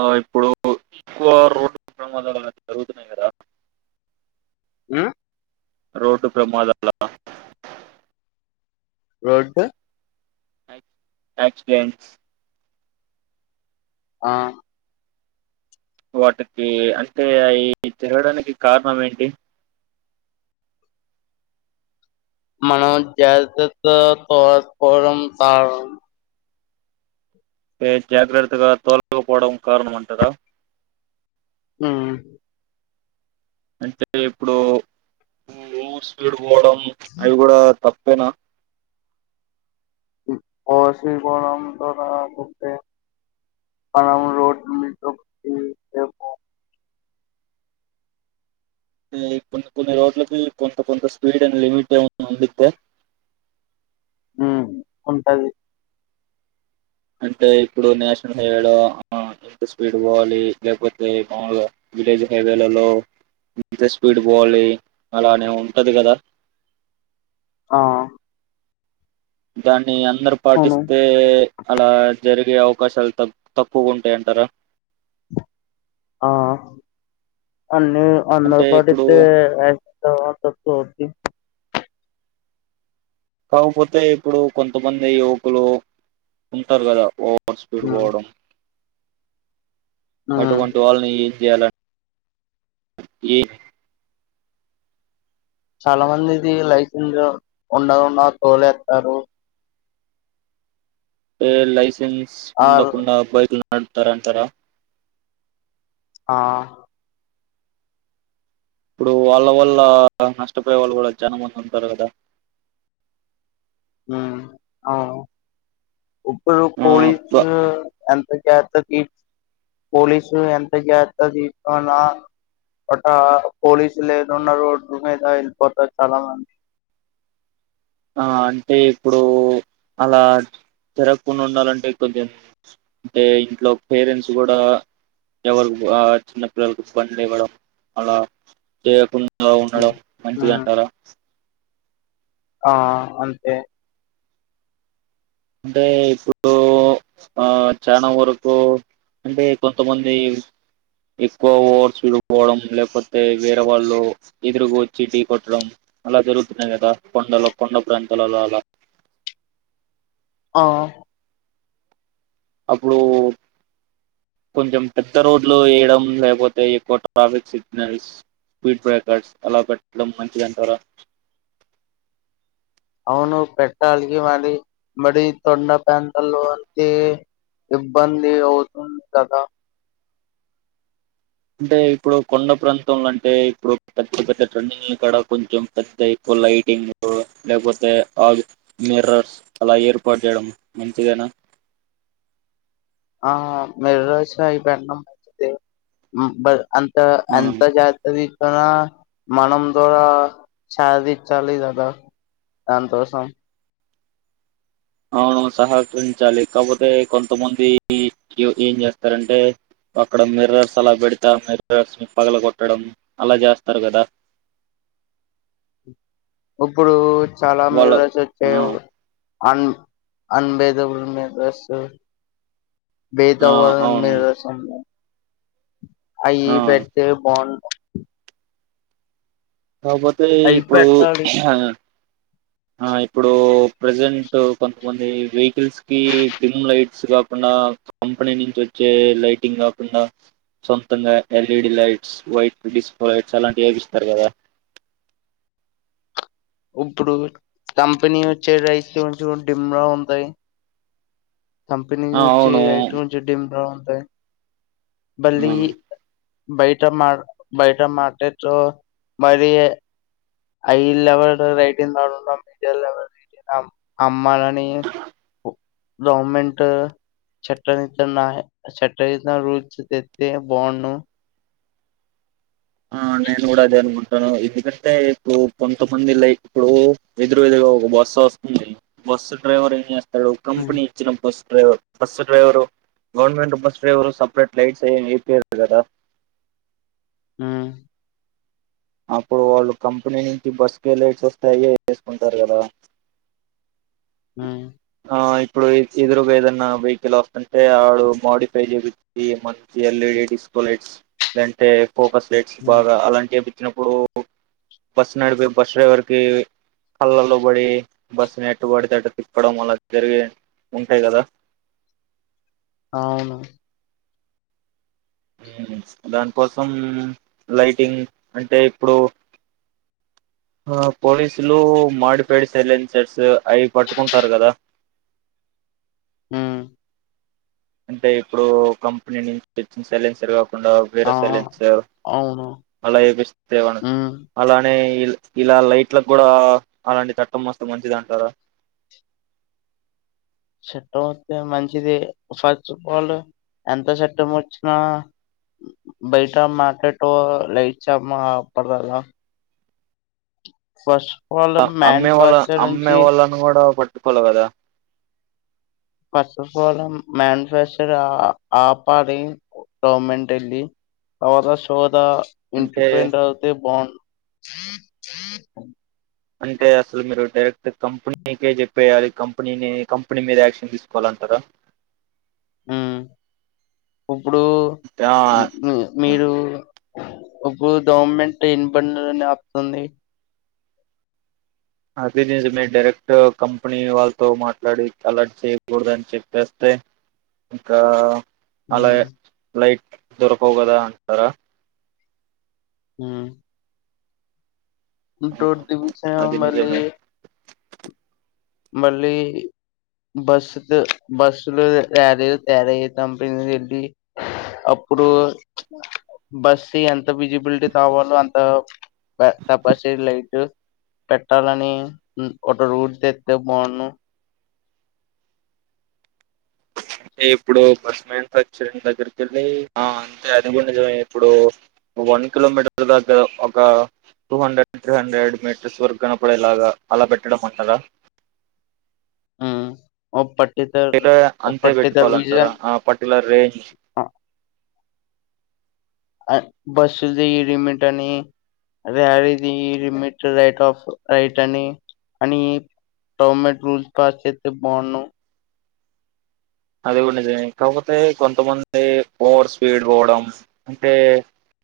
ఆ ఇప్పుడు ఎక్కువ రోడ్లు ప్రమాదాలు జరుగుతున్నాయి కదా ఉమ్ రోడ్ ప్రమాదాల రోడ్డ్ యాక్సిడెంట్స్ ఆ వాటికి అంటే అవి తిరగాడానికి కారణం ఏంటి మనం జాగ్రత్తతో తోలక పోవడం కారణం జాగ్రత్తగా తోలకపోవడం కారణం అంటారా ఆ అంటే ఇప్పుడు ఓవర్ స్పీడ్ పోవడం అవి కూడా తప్పు పైనా కో శ్ర గం త రా గుతే [unintelligible] మనమ్ రోడ్ మీద పోయెటప్పు కొన్ని కొన్ని రోడ్లకి కొంత కొంత స్పీడ్ అండ్ లిమిట్ ఏ ఉందిడితే ఉ ఉంటది అంటే ఇప్పుడు నేషనల్ హైవే లో ఆ ఎంత స్పీడ్ పోవాలి లేకపోతే మావులుగా విలేజ్ హైవేలలో ఇంత స్పీడ్ పోవాలి అలానే ఉంటది కదా ఆ దాన్ని అందరు అవును పాటిస్తే అలా జరిగే అవకాశాలు తక్ తక్కువ ఉంటాయంటారా ఆ అన్ని అందరు అంటే ఇప్పుడు పాటితే యాక్సిడెన్ తక్కువ అవుతాయి కాకపోతే ఇప్పుడు కొంతమంది యువకులు ఉంటారు కదా ఓ స్పీడ్ ఉ పోవడం ఉ అటువంటి వాళ్ళని ఏం చేయాల చాలా మందిది లైసెన్స్ ఉండకుండా తోలేస్తారు లైసెన్స్ ఆర్ ఉండకుండ బైక్లు నడుపుతార అంటారా ఆ ఇప్పుడు వాళ్ళ వల్ళ నష్టపోయే వాళ్ళు కూడా చాలా మంది ఉంటారు కదా ఇప్పుడు ఆ పోలీస్ బ ఎంత చే తీ పోలీసు ఎంత జాగ్రత తీసుకున్న హఠా పోలీసులేనున్న రోడ్ మీద పోతారు చాలమంది [inaudible] ఆ అంటే ఇప్పుడు అలా జరగకుండా ఉండాలంటే కొంచెం అంటే ఇంట్లో పేరెంట్స్ కూడా ఎవరుకు ఆ చిన్న పిల్లలకు బండి ఇవ్వడం అలా చేయకుం డా ఉండడం మంచిది ఉమ్ అంటారా ఆ అంతే అంటే ఇప్పుడు ఆ చానా వరకు అంటే కొంతమంది ఎక్కువ ఓవర్ స్పీడ్ బోవడం లేకపోతే వేరే వాళ్ళు ఎదురుగా వచ్చి డీ కొట్టడం అలా జరుగుతున్నాయి గదా కొండలో కొండ ప్రాంతాలలో అలా ఆ అప్పుడు కొంచెం పెద్ద రోడ్లు వేయడం లేకపోతే ఎక్కువ ట్రాఫిక్ సిగ్నల్స్ స్పీడ్ బ్రేకర్స్ అలా పెట్టడం మంచిదంటారా [inaudible] అవును పెట్టాలికి మరి మరి తొండ ప్రాంతాల్లో అయితే ఇబ్బంది అవుతుంది కదా అంటే ఇప్పుడు కొండ ప్రాంతంలో అంటే ఇప్పుడు పెద్ద పెద్ద ట్రన్నింగ్ ల కాడా కొంచెం పెద్ద ఎ లైటింగు లేకపోతే ఆగు మిర్రర్స్ అలా ఏర్పాటు జేయడం మంచిదేనా [inaudible] ఆ మిర్రర్స్ అవి పెడ్డం మంచిదే మ్ బర్ అంత ఆ అంత జాగ్రత్తది తన మనం దార చది చాలి దాదా సంతోషం అవును సహకరించాలి కాపోతే కొంతమంది ఏం జేస్తారంటే అక్కడ మిర్రర్స్ అలా బెడతా ఆ మిర్రర్స్ ని పగల గొట్టడం అలా జేస్తారు గదా [inaudible] ఇబ్బుడు చాలా వాళ్ళ మిర్రర్స్ అయితే ఆ అన్ అన్భేదబుల్ మిర్రర్సు ఆ బేతావరం అవును మీరు రసం అయి ఆ పెడితే బాగు కాపోతే అయి ఇప్పుడు పెట్టాలి ఆ ఆ ఇప్పుడు ప్రజెంటు కొంతమంది వెయ్ కిల్స్ కి డిమ్ లైట్స్ గాకుండా ఆ కంపెనీ నుంచి వచ్చే లైటింగ్ గాకుండా సొంతంగా ఎల్ఈడీ లైట్స్ వైట్ డిస్ప్ లైట్స్ అలాంటివి ఏపిస్తారు గదా [inaudible] ఉంపుడు కంపెనీ వచ్చే రైటు కొంచెం డిమ్ముగా ఉంటాయ్ కంపెనీ ఆ నుంచి అవును రైట్ నుంచి డిమ్ గా ఉంటాయ్ ఆ బళ్ళీ బైటా మాడు బైటా మాటేటులో మరి ఏ హై లెవెల్ రైటింగ్ దడున్నా మీడియర్ లెవెల్ ర అమ్మలని వు గౌమెంటు చట్ట నిత్నాయే చట్ట ఇతున్న రూల్ దతే బాగుండు ను [inaudible] ఆ నేను గూడా అదే అనుకుంటాను ఎందుకంటే ఇప్పుడు కొంతమందిలై ఇప్పుడు ఎదురు ఎదురుగా ఒక బాస్ స్సు వస్తుంది బస్సు డ్రైవర్ ఏం జెస్తాడు హ్మ్. కంపెనీ ఇచ్చిన bus driver bus driver government bus driver separate లైట్సేమి ఏపియ్యరు గదా [inaudible] అ అప్పుడు వాళ్ళు కంపెనీ నుంచి బస్ కే లైట్స్ వొస్తే అయ్యే ఏసుకుంటారు గదా ఊ ఆ ఇప్పుడు ఇచ్చి ఎదురుగా ఏదైనా వెఇకిల్ వస్తుంటే వాడు మోడిఫై జేపించి మంచి ఎల్ఈడి ఏ డిస్కో లైట్స్ లేదంటే ఫోకస్ లైట్స్ హ్మ్. బాగా అలాంటివి ఏపిచ్చినప్పుడు బస్ నడిపే బస్ డ్రైవర్కి కళ్ళల్లో పడి బస్సుని ఎట్టబడితే అట్ట తిప్పడం అలా జరిగి ఉంటాయి కదా అవును. మ్. దానికోసం లైటింగ్ అంటే ఇప్పుడు ఆ పోలీసులు మాడీఫైడ్ సైలెంసర్స్ అయి పట్టుకుంటారు కదా హ్మ్. అంటే ఇప్పుడు కంపెనీ నుంచి తెచ్చిన సైలెన్సర్ కాకు ండా వేరే ఆ! సైలెన్సర్ అవును. అలా ఏపిస్తేన హ్మ్. అలానే ఇలా లైట్లకు కూడా అలాంటి చట్టం మస్తు మంచిదంటారు. [unintelligible] చట్టం వస్తే మంచిది ఫస్ట్ ఆఫ్ ఆల్ ఎంత చట్టం వచ్చినా బయట మార్కెటు లేైచ్చమాప్పటిదాక ఫస్ట్ ఆఫ్ ఆల్ అ అమ్మే వాళ్ళ మాన్యుఫ్యాక్చర్ అమ్మే నుంచి వాళ్ళను కూడా పట్టుకోల్ల కదా ఫస్ట్ ఆఫాల్ మ్యానుఫాక్చర్ ఆ ఆపాలి. గవర్నమెంట్ అండి. పవర సో తా అంటే నేన్చెప్పియిన రోజే బాండ్ అంటే అసలు మీరు డైరెక్ట్ కంపెనీకే చెప్పేయాలి. కంపెనినే కంపెనీ మీదే యాక్షన్ తీసుకోవాల కదా [unintelligible] హ్మ్. ఇప్పుడు యా మ్ అప్పుడు గవర్నమెంట్ ఎన్ని బండులని ఆపుతుంది. అది నిజమే డైరెక్ట్ కంపెనీ వాళ్ళతో మాట్లాడి అలర్ట్ చేయకూడదని చెప్పేస్తే స్తే ఇంకా అలా లైట్ దొరకవు కదా అంటార మ్. డోర్ దీవిచ్చిన అది మళ్ళీ నిజమే. మళ్ళీ బస్సుతో బస్సులో ర్యాలీలు తయారయ్యే కంపిని వెళ్ళి అప్పుడు బస్ది ఎంత విజిబిలిటీ కావాలో అంత పై తపాసి లైట్ పెట్టాలని మ్ ఒక రూల్ తేత్ త్తే బాండ్ను. అంటే ఇప్పుడు బస్ మ్యానుఫాక్చరింగ్ దగ్గరికెళ్ళి ఆ అంటే అదిగుడ నిజమే ఇప్పుడు వన్ కిలోమీటర్ దాకా ఒక two hundred three hundred metres వరకు కనపడేలాగా అలా పెట్టడమంటరా ఆ ఓ పట్ ట్టిత లేదా ఓ అంతే పట్టిత పెట్టుకోవాలంటారా? విజన్ ఆ పర్టిక్యులర్ రేంజ్ అ అ బస్స్ ది లిమిటని అదే అది లిమిట్ రయిట్ ఆఫ్ రయిటని అని గవర్నమెంట్ రూల్స్ క్రాస్ చేస్తే బాన్ను అది కూడా నిజమే కాకపోతే కొంతమంది ఓవర్ స్పీడ్ పోవడం అంటే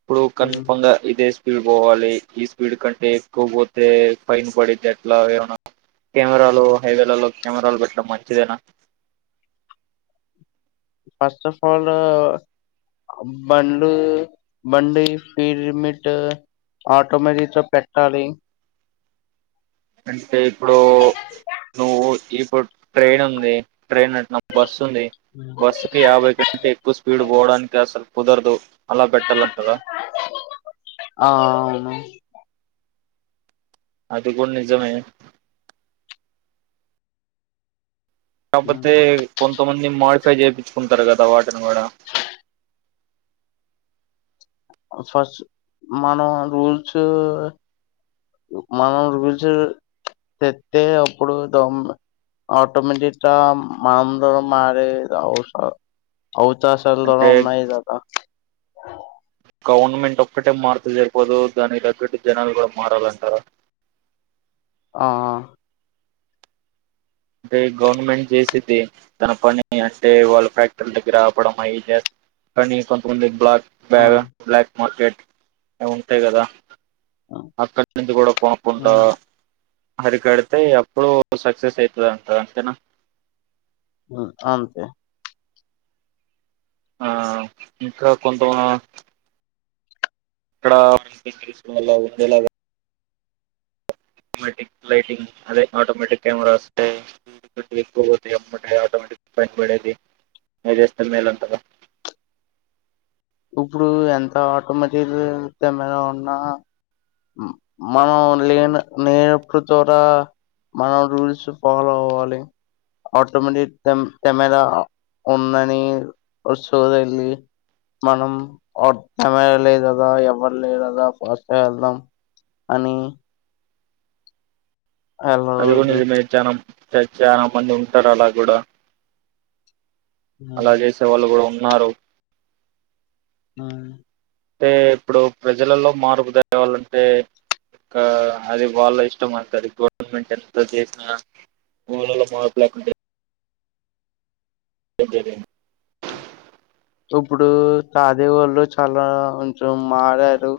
ఇప్పుడు కంఫర్మ్గా ఇదే స్పీడ్ పోవాలి. ఈ స్పీడ్ కంటే ఎక్కువ పోతే ఫైన్ పడితట్లా ఏమనా కెమెరాలు హైవేలలో కెమెరాలు పెట్టడం మంచిదేనా ఫస్ట్ ఆఫ్ ఆలు బంండ్లు బండి స్పీడ్ లిమిట్ ఆటోమేటిక్తో పెట్టాలి. అంటే ఇప్పుడు నువ్వు ఇప్పుడు ట్రైన్ ఉంది. ట్రైన్ అట్ బస్సు ఉంది బస్సు క యాభై గంటే ఎక్కువ స్పీడ్ పోడానికి అసలు కుదరదు అలా పెట్టాలంటారా ఆ అవును. అది కూడ్ నిజమే. కాకపోతే కొంత మంద్. మాడిఫై చేయించుకుంటారు కదా వాటిని కూడా ఫస్ట్ మనం రూల్స్ మనం రుచి తెత్తే అప్పుడు దమ్ అటోమేటిక్ మనంద మారేఔస చశలు అంటే దరంన్నా జదా గవర్నమెంట్ ఒక్కటే మారుతలు జరిపోదు దానికి తగ్గట్టు జనాలు కూడా మారాలంటారా ఆ అంటే గవర్నమెంట్ చేసిది తన పని అంటే వాళ్ళ ఫ్యాక్టరీ దగ్గర రావడం అయ కానీ కొంతమంది బ్లాక్ బ్యాగ ఆ బ్లాక్ మార్కెట్ ఉంటాయి కదా హ్మ్ అక్కడి నుంచి కూడా పోకుండా అరికడితే అప్పుడు సక్సెస్ అయి సంత అంతేనా అంతే ఆ ఇంకా కొంత అక్కడలా ఆటోమేటిక్ లైటింగ్ అదే ఆటోమేటిక్ కెమెరాస్ ఎక్కువది అమ్ ఆటోమేటిక్ పని పడేది అదేస్త మేల అంతార ఇప్పుడు ఎంత ఆటోమటిక్ కెమెరా ఉన్నా మన నినిపృతరా మనం రూల్స్ పోలో పోవాలి ఆటోమేటిక్ కెమెరా ఉందని చో మనంమెరా లేదు కదా ఎవరు లేదు కదా ఫస్ట్ వెళ్దాం అని అదిలో వెళ్ళకూడదు నిజమే చాల చ చాలా మంది ఉంటారు అలా కూడా అలా చేసే వాళ్ళు కూడా ఉన్నారు ఆ అంటే ఇప్పుడు ప్రజలలో మార్పు తేవాలంటే ఇకా అది వాళ్ళ ఇష్టం అంటతుంది గవర్నమెంట్ ఎంతో చేసినా వా మపులాకుంట సజ ఇప్పుడు తాదేవాళ్ళు చాలా కొంచం థ్యాంక్ మారారు యూ